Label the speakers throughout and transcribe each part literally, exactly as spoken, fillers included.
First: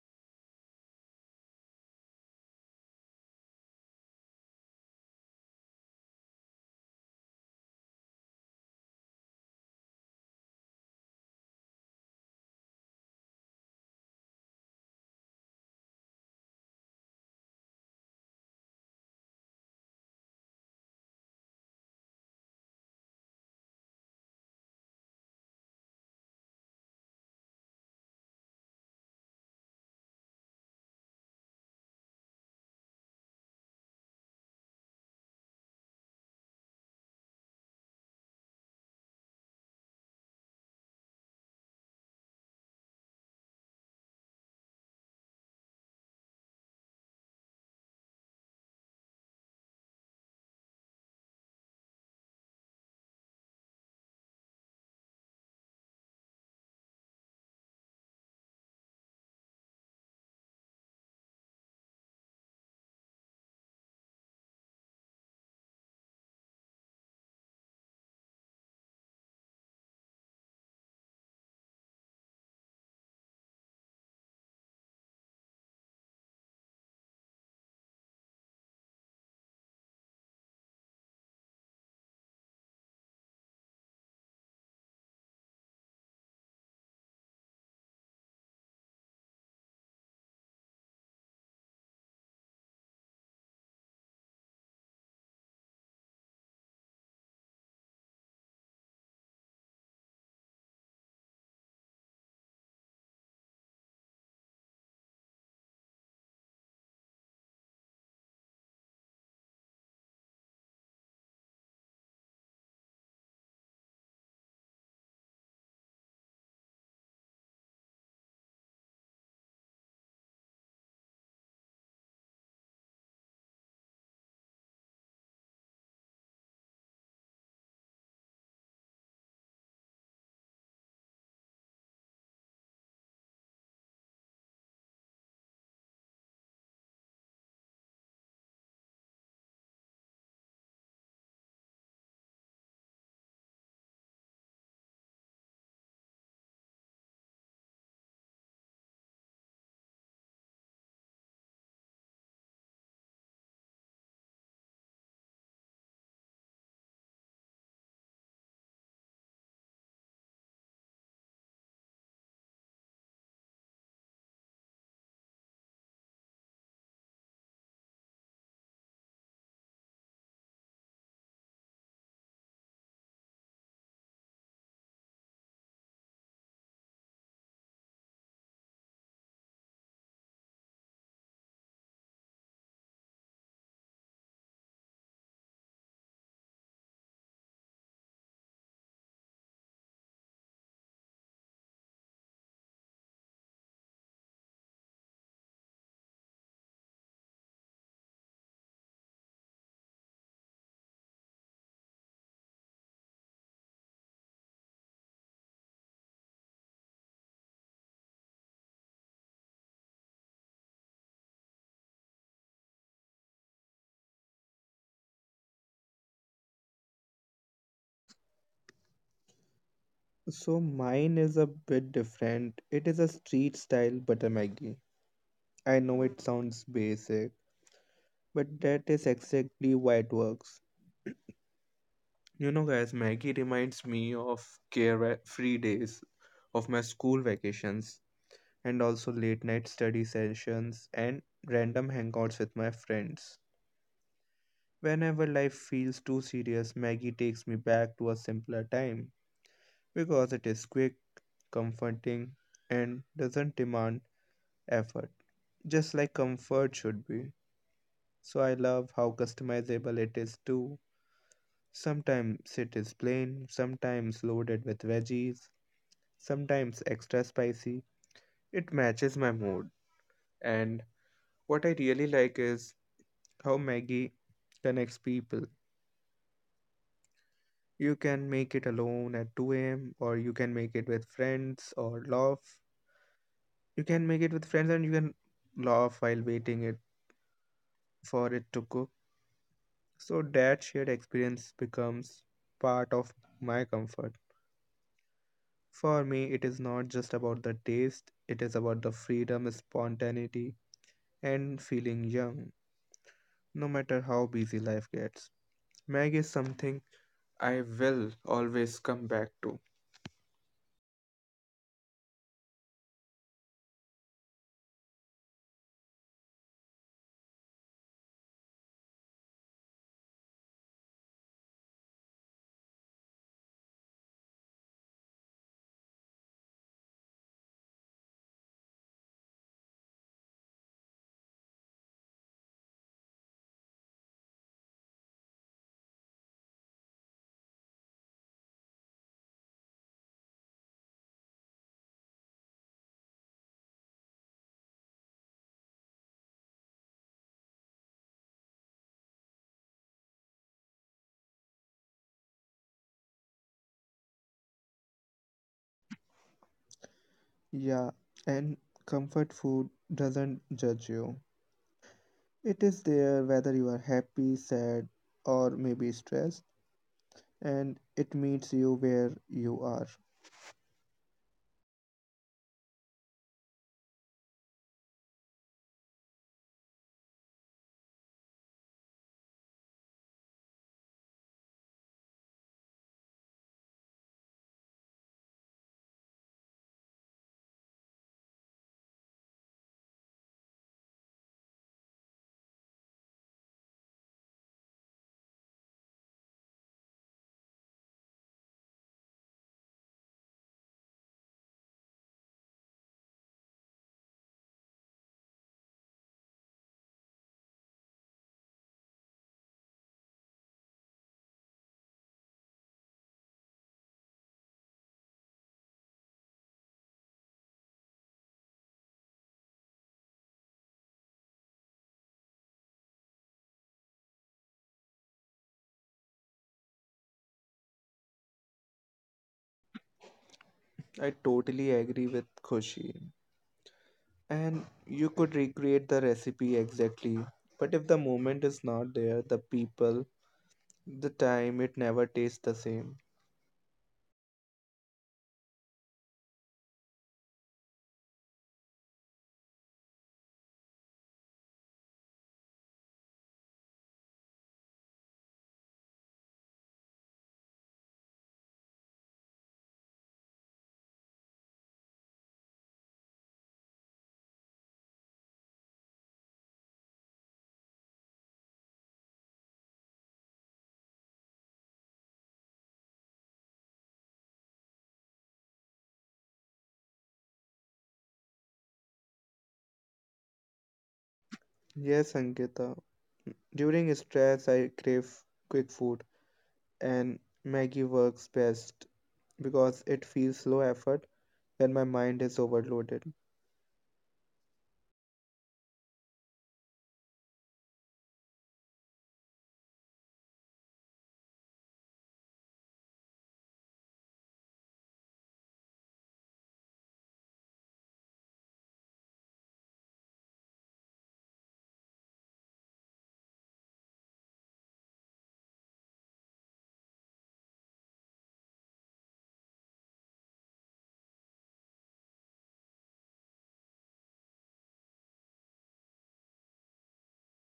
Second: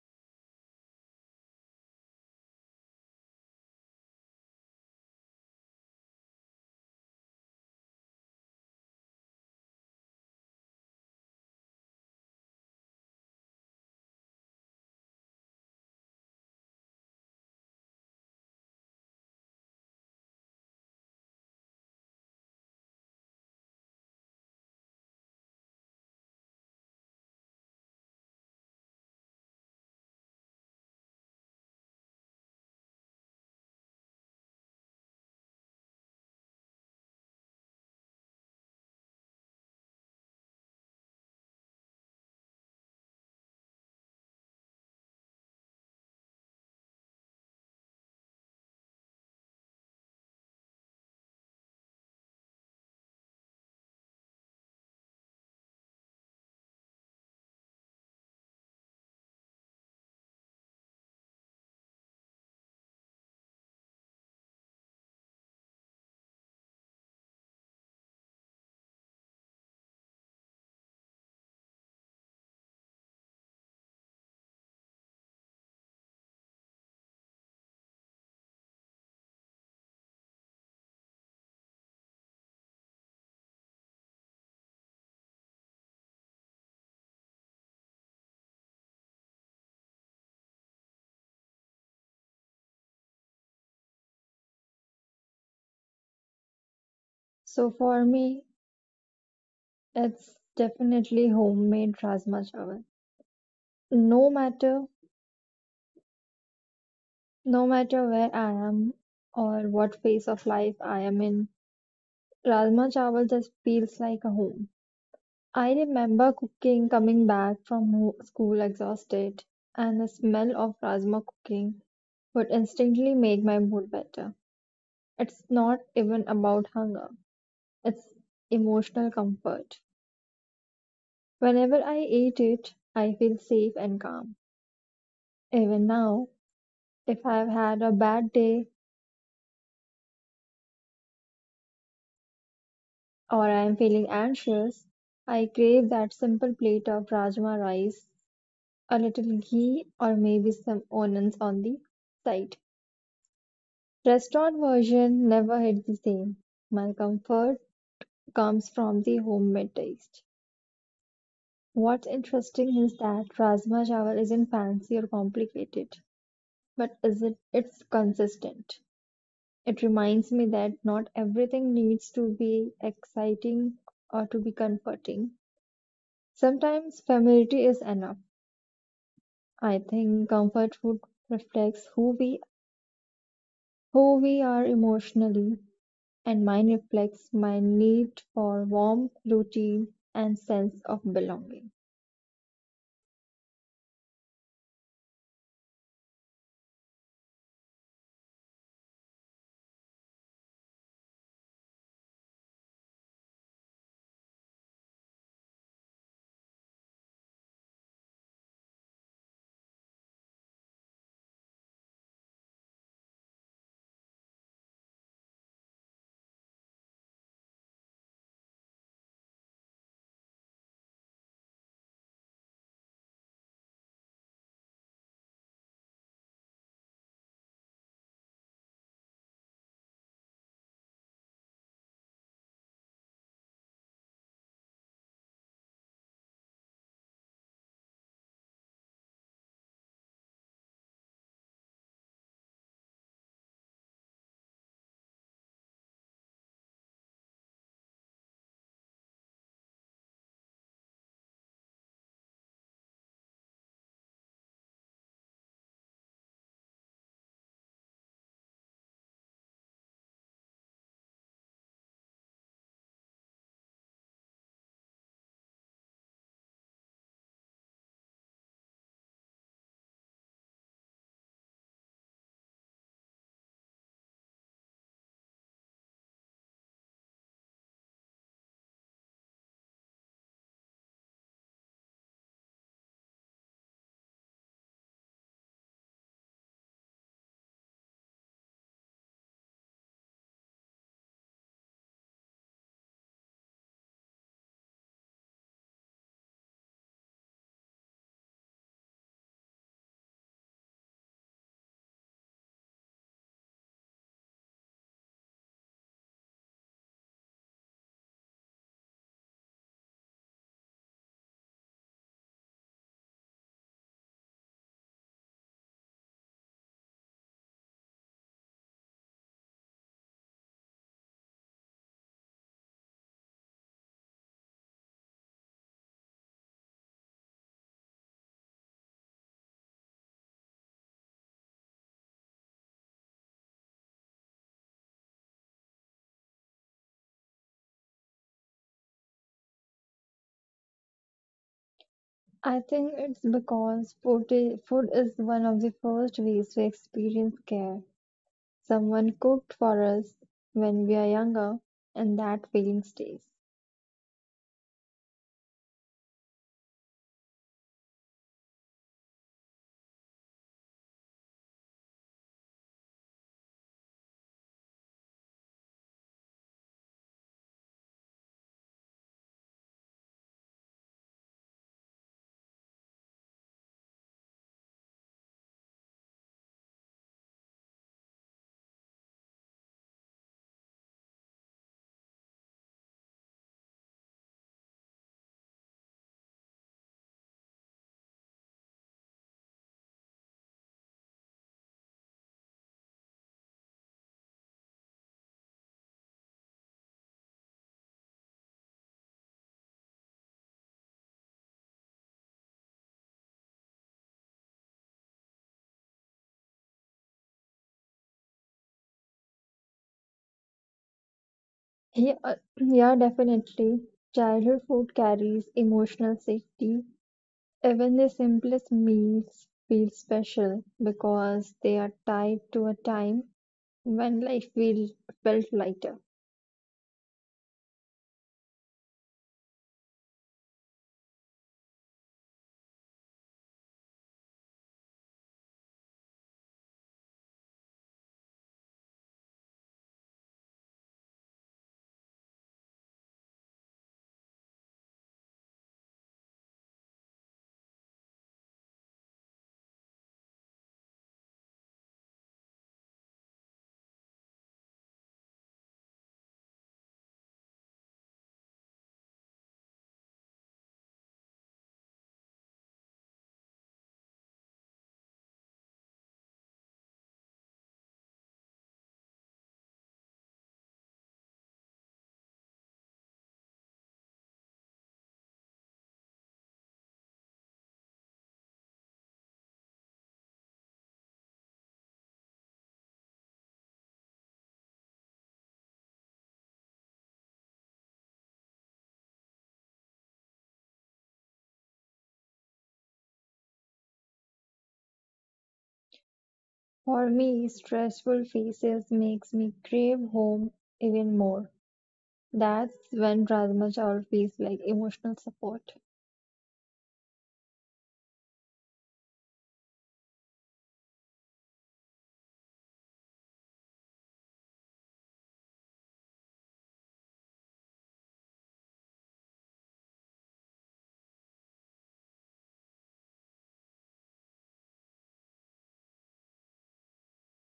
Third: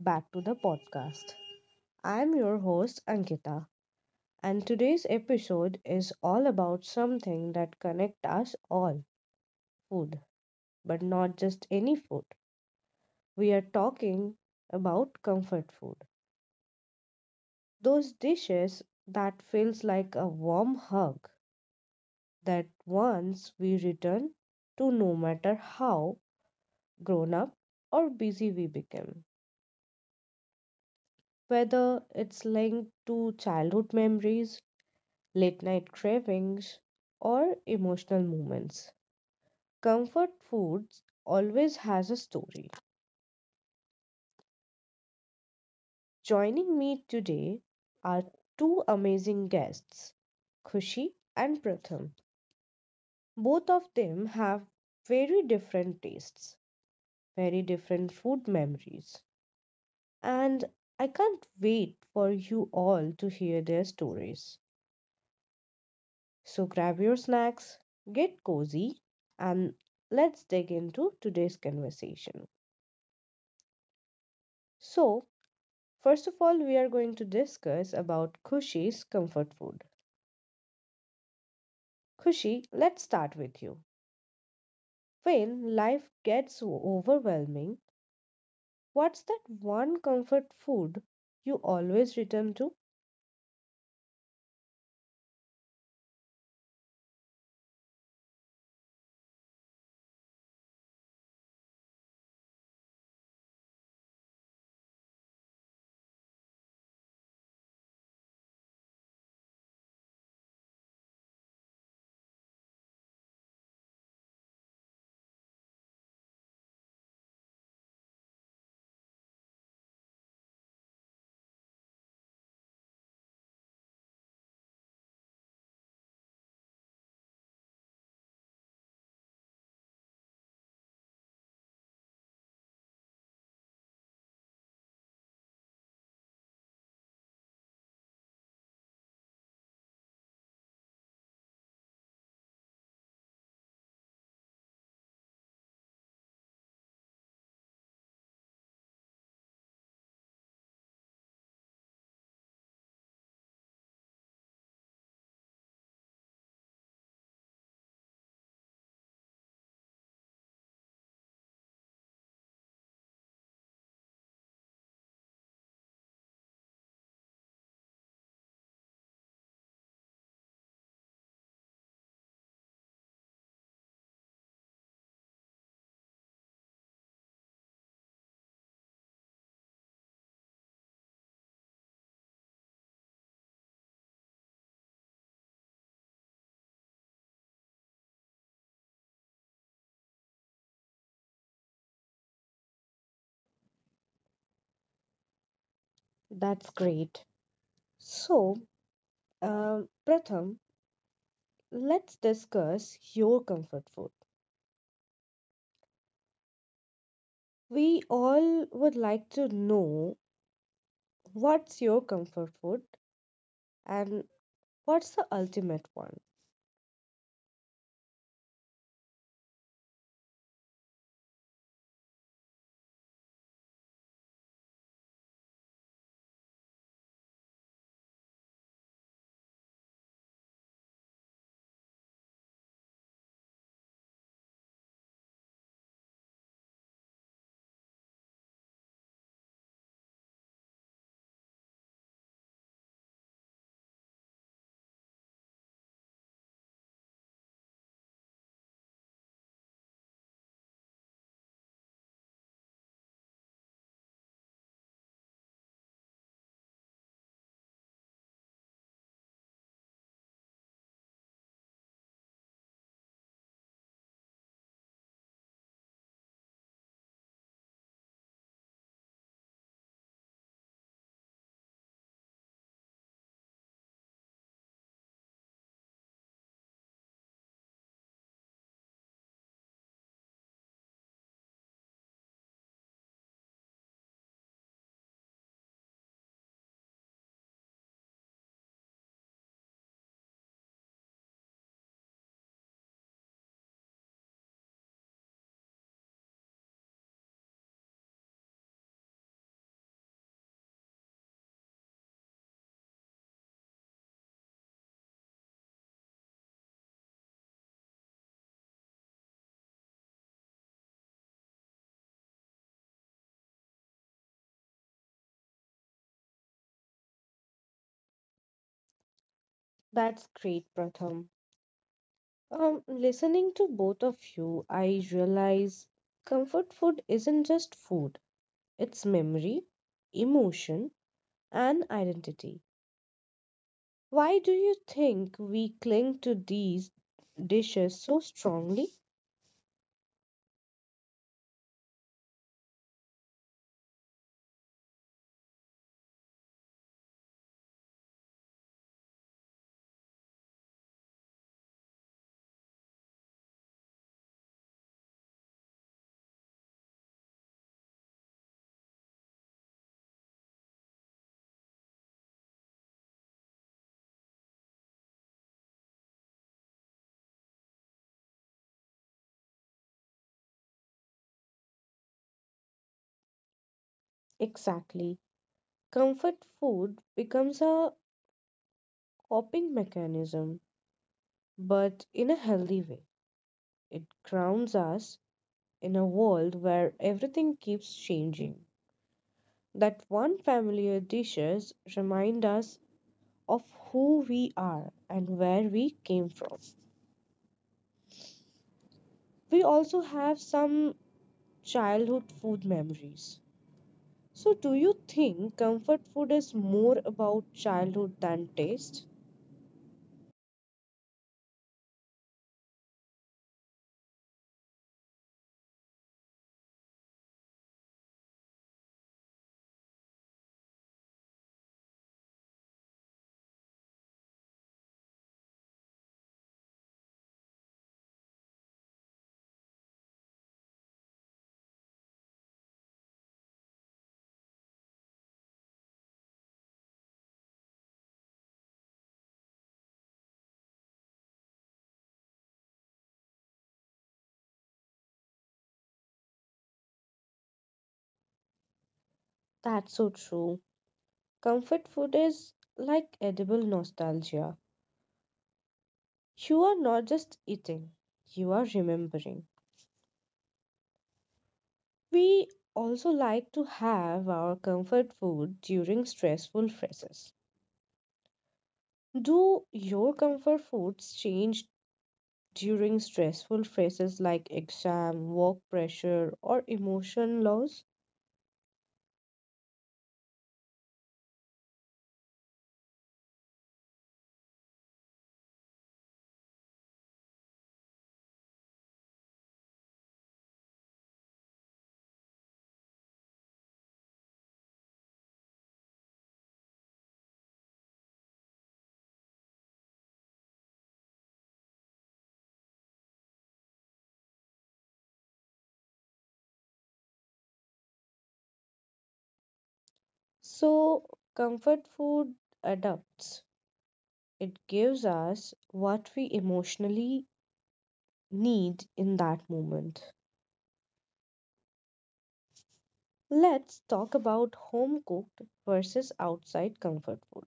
Speaker 1: back to the podcast. I'm your host, Ankita, and today's episode is all about something that connects us all food, but not just any food. We are talking about comfort food, those dishes that feels like a warm hug that once we return to no matter how grown up or busy we become. Whether it's linked to childhood memories, late night cravings, or emotional moments. Comfort foods always has a story. Joining me today are two amazing guests, Khushi and Pratham. Both of them have very different tastes, very different food memories, and I can't wait for you all to hear their stories. So grab your snacks, get cozy, and let's dig into today's conversation. So, first of all, we are going to discuss about Khushi's comfort food. Khushi, let's start with you. When life gets o- overwhelming, what's that one comfort food you always return to?
Speaker 2: So for me, it's definitely homemade Rajma Chawal. No matter, no matter where I am or what phase of life I am in, Rajma Chawal just feels like a home. I remember cooking, coming back from ho- school exhausted, and the smell of Rajma cooking would instantly make my mood better. It's not even about hunger, it's emotional comfort. Whenever I eat it, I feel safe and calm. Even now, if I've had a bad day or I'm feeling anxious, I crave that simple plate of rajma rice, a little ghee, or maybe some onions on the side. Restaurant version never hit the same. My comfort comes from the homemade taste. What's interesting is that rajma chawal isn't fancy or complicated, but is it it's consistent. It reminds me that not everything needs to be exciting or to be comforting. Sometimes familiarity is enough. I think comfort food reflects who we who we are emotionally, and mine reflects my need for warmth, routine, and sense of belonging.
Speaker 1: That's great. So, um, Pratham, let's discuss your comfort food. We all would like to know what's your comfort food and what's the ultimate one.
Speaker 3: So mine is a bit different. It is a street style butter Maggie. I know it sounds basic, but that is exactly why it works. You know, guys, Maggie reminds me of carefree days, of my school vacations, and also late night study sessions and random hangouts with my friends. Whenever life feels too serious, Maggie takes me back to a simpler time because it is quick, comforting, and doesn't demand effort, just like comfort should be. So I love how customizable it is too. Sometimes it is plain, sometimes loaded with veggies, sometimes extra spicy. It matches my mood. And what I really like is how Maggie connects people. You can make it alone at two a m, or you can make it with friends or laugh. You can make it with friends and you can laugh while waiting it for it to cook. So that shared experience becomes part of my comfort. For me, it is not just about the taste, it is about the freedom, spontaneity, and feeling young, no matter how busy life gets. Mag is something I will always come back to.
Speaker 1: That's great, Pratham. Um, listening to both of you, I realize comfort food isn't just food, it's memory, emotion, and identity. Why do you think we cling to these dishes so strongly?
Speaker 2: I think it's because food i- food is one of the first ways we experience care. Someone cooked for us when we are younger, and that feeling stays.
Speaker 3: Yeah, and comfort food doesn't judge you. It is there whether you are happy, sad, or maybe stressed, and it meets you where you are.
Speaker 1: Exactly. Comfort food becomes a coping mechanism, but in a healthy way. It grounds us in a world where everything keeps changing. That one familiar dishes remind us of who we are and where we came from. We also have some childhood food memories. So, do you think comfort food is more about childhood than taste?
Speaker 2: Yeah, uh, yeah, definitely. Childhood food carries emotional safety. Even the simplest meals feel special because they are tied to a time when life feel, felt lighter.
Speaker 3: I totally agree with Khushi. And you could recreate the recipe exactly, but if the moment is not there, the people, the time, it never tastes the same.
Speaker 1: That's so true. Comfort food is like edible nostalgia. You are not just eating, you are remembering. We also like to have our comfort food during stressful phases. Do your comfort foods change during stressful phases like exam, work pressure, or emotion loss.
Speaker 3: Yes, Ankita. During stress, I crave quick food, and Maggie works best because it feels low effort when my mind is overloaded.
Speaker 2: For me, stressful phases makes me crave home even more. That's when Rajma Chawal feels like emotional support.
Speaker 1: So, comfort food adapts. It gives us what we emotionally need in that moment. Let's talk about home cooked versus outside comfort food.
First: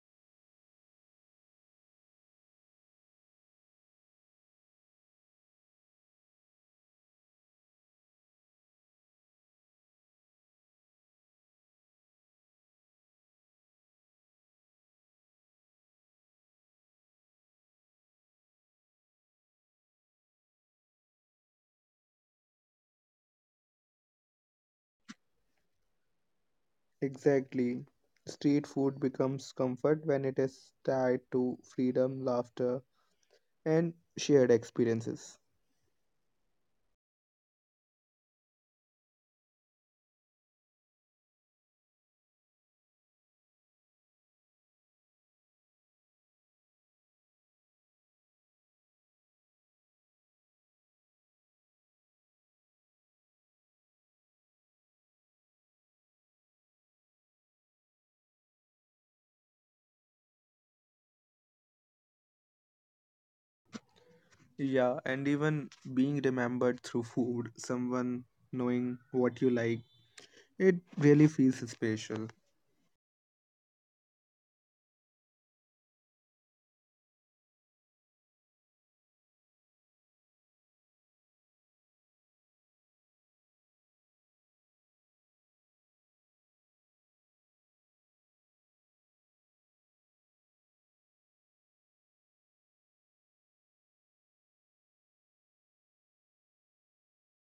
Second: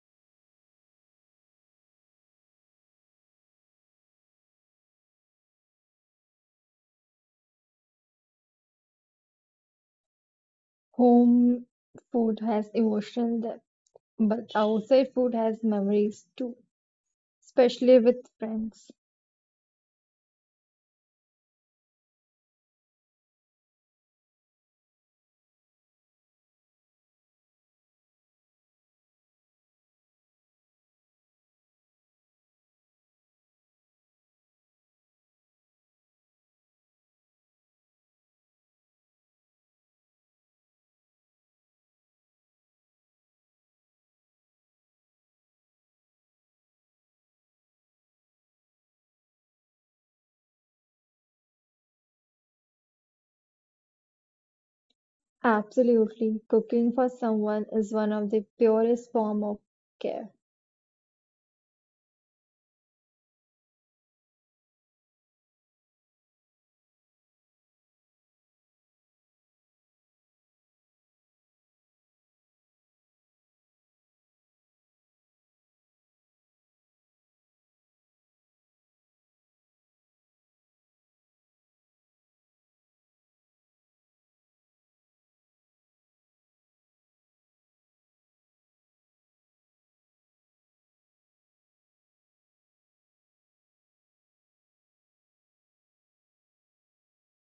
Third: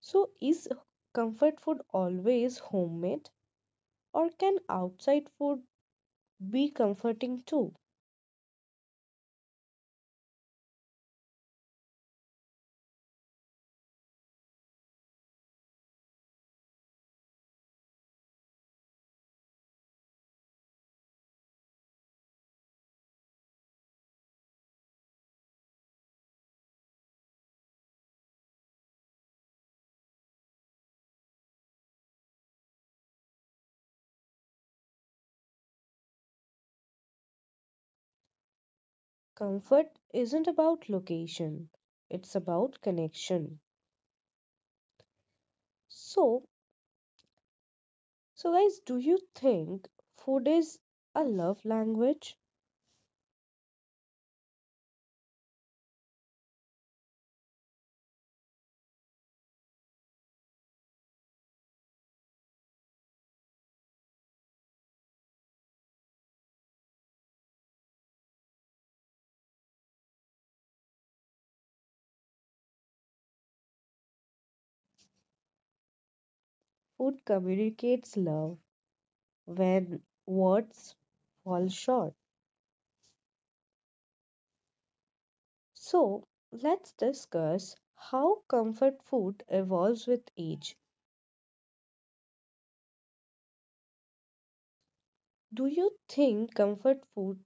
Speaker 1: So, is comfort food always homemade, or can outside food be comforting too?
Speaker 2: Home food has emotional depth, but outside food has memories too, especially with friends.
Speaker 3: Exactly. Street food becomes comfort when it is tied to freedom, laughter, and shared experiences.
Speaker 1: Comfort isn't about location, it's about connection. So, so guys, do you think food is a love language?
Speaker 2: Absolutely. Cooking for someone is one of the purest form of care.
Speaker 3: Yeah, and even being remembered through food, someone knowing what you like, it really feels special.
Speaker 1: Food communicates love when words fall short. So, let's discuss how comfort food evolves with age. Do you think comfort food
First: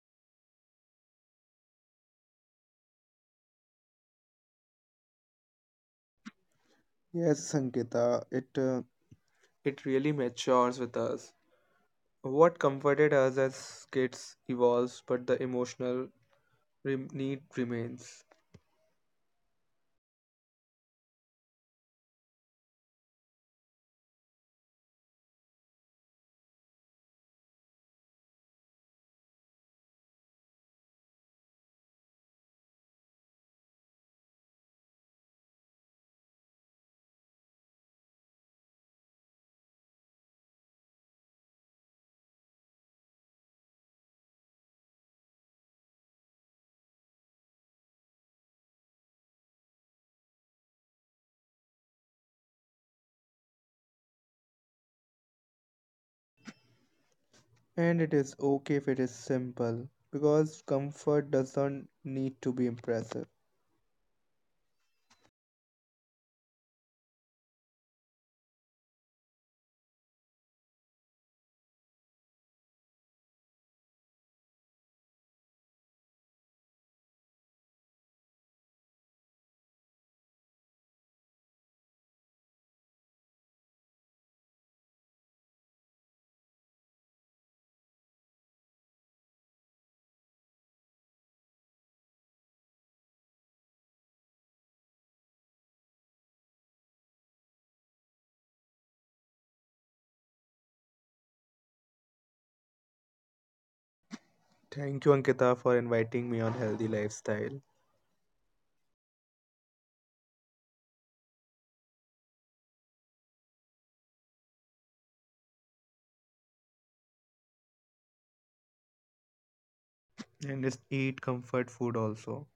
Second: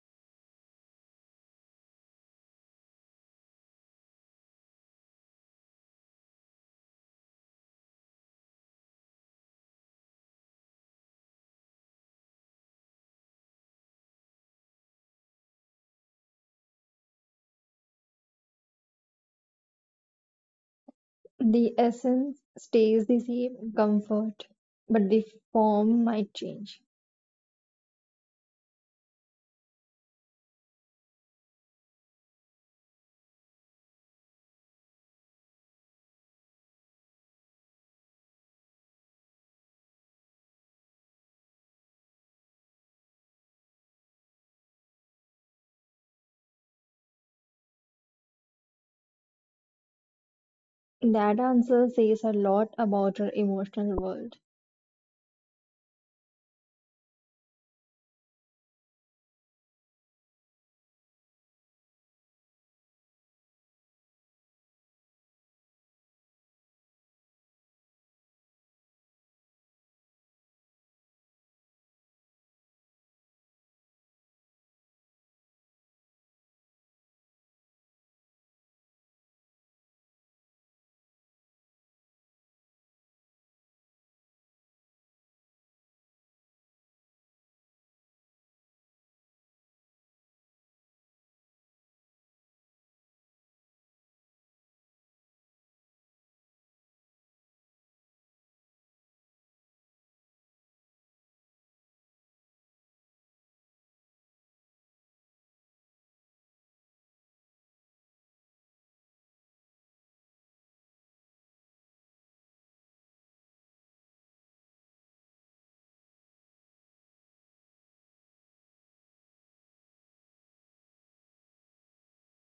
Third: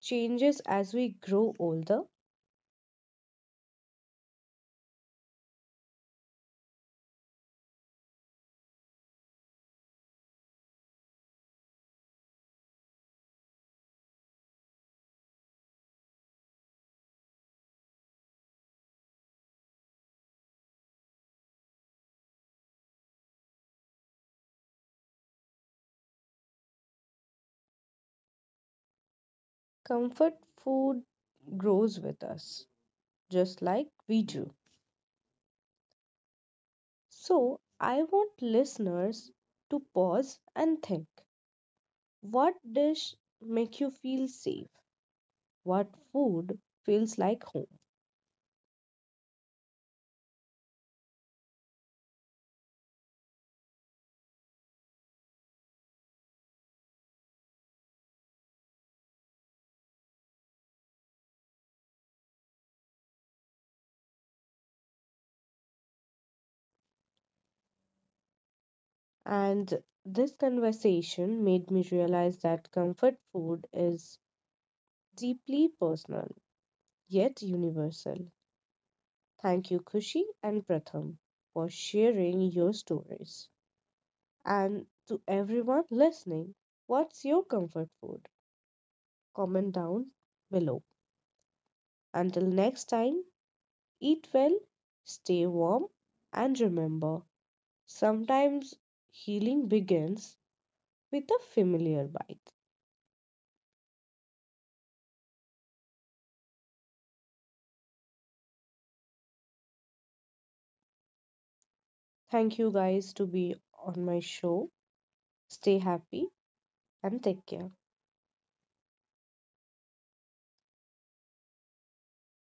Speaker 1: changes as we grow older?
Speaker 3: Yes, Sankita, it uh, it really matures with us. What comforted us as kids evolves, but the emotional rem- need remains.
Speaker 2: The essence stays the same, comfort, but the form might change.
Speaker 1: Comfort food grows with us, just like we do. So, I want listeners to pause and think. What dish make you feel safe? What food feels like home?
Speaker 2: That answer says a lot about our emotional world.
Speaker 3: And it is okay if it is simple, because comfort doesn't need to be impressive.
Speaker 1: And this conversation made me realize that comfort food is deeply personal yet universal. Thank you Kushi and Pratham for sharing your stories. And to everyone listening, what's your comfort food? Comment down below. Until next time, eat well, stay warm and remember sometimes healing begins with a familiar bite.
Speaker 3: Thank you, Ankita, for inviting me on healthy lifestyle.
Speaker 1: Thank you guys to be on my show. Stay happy and take care.
Speaker 3: And just eat comfort food also.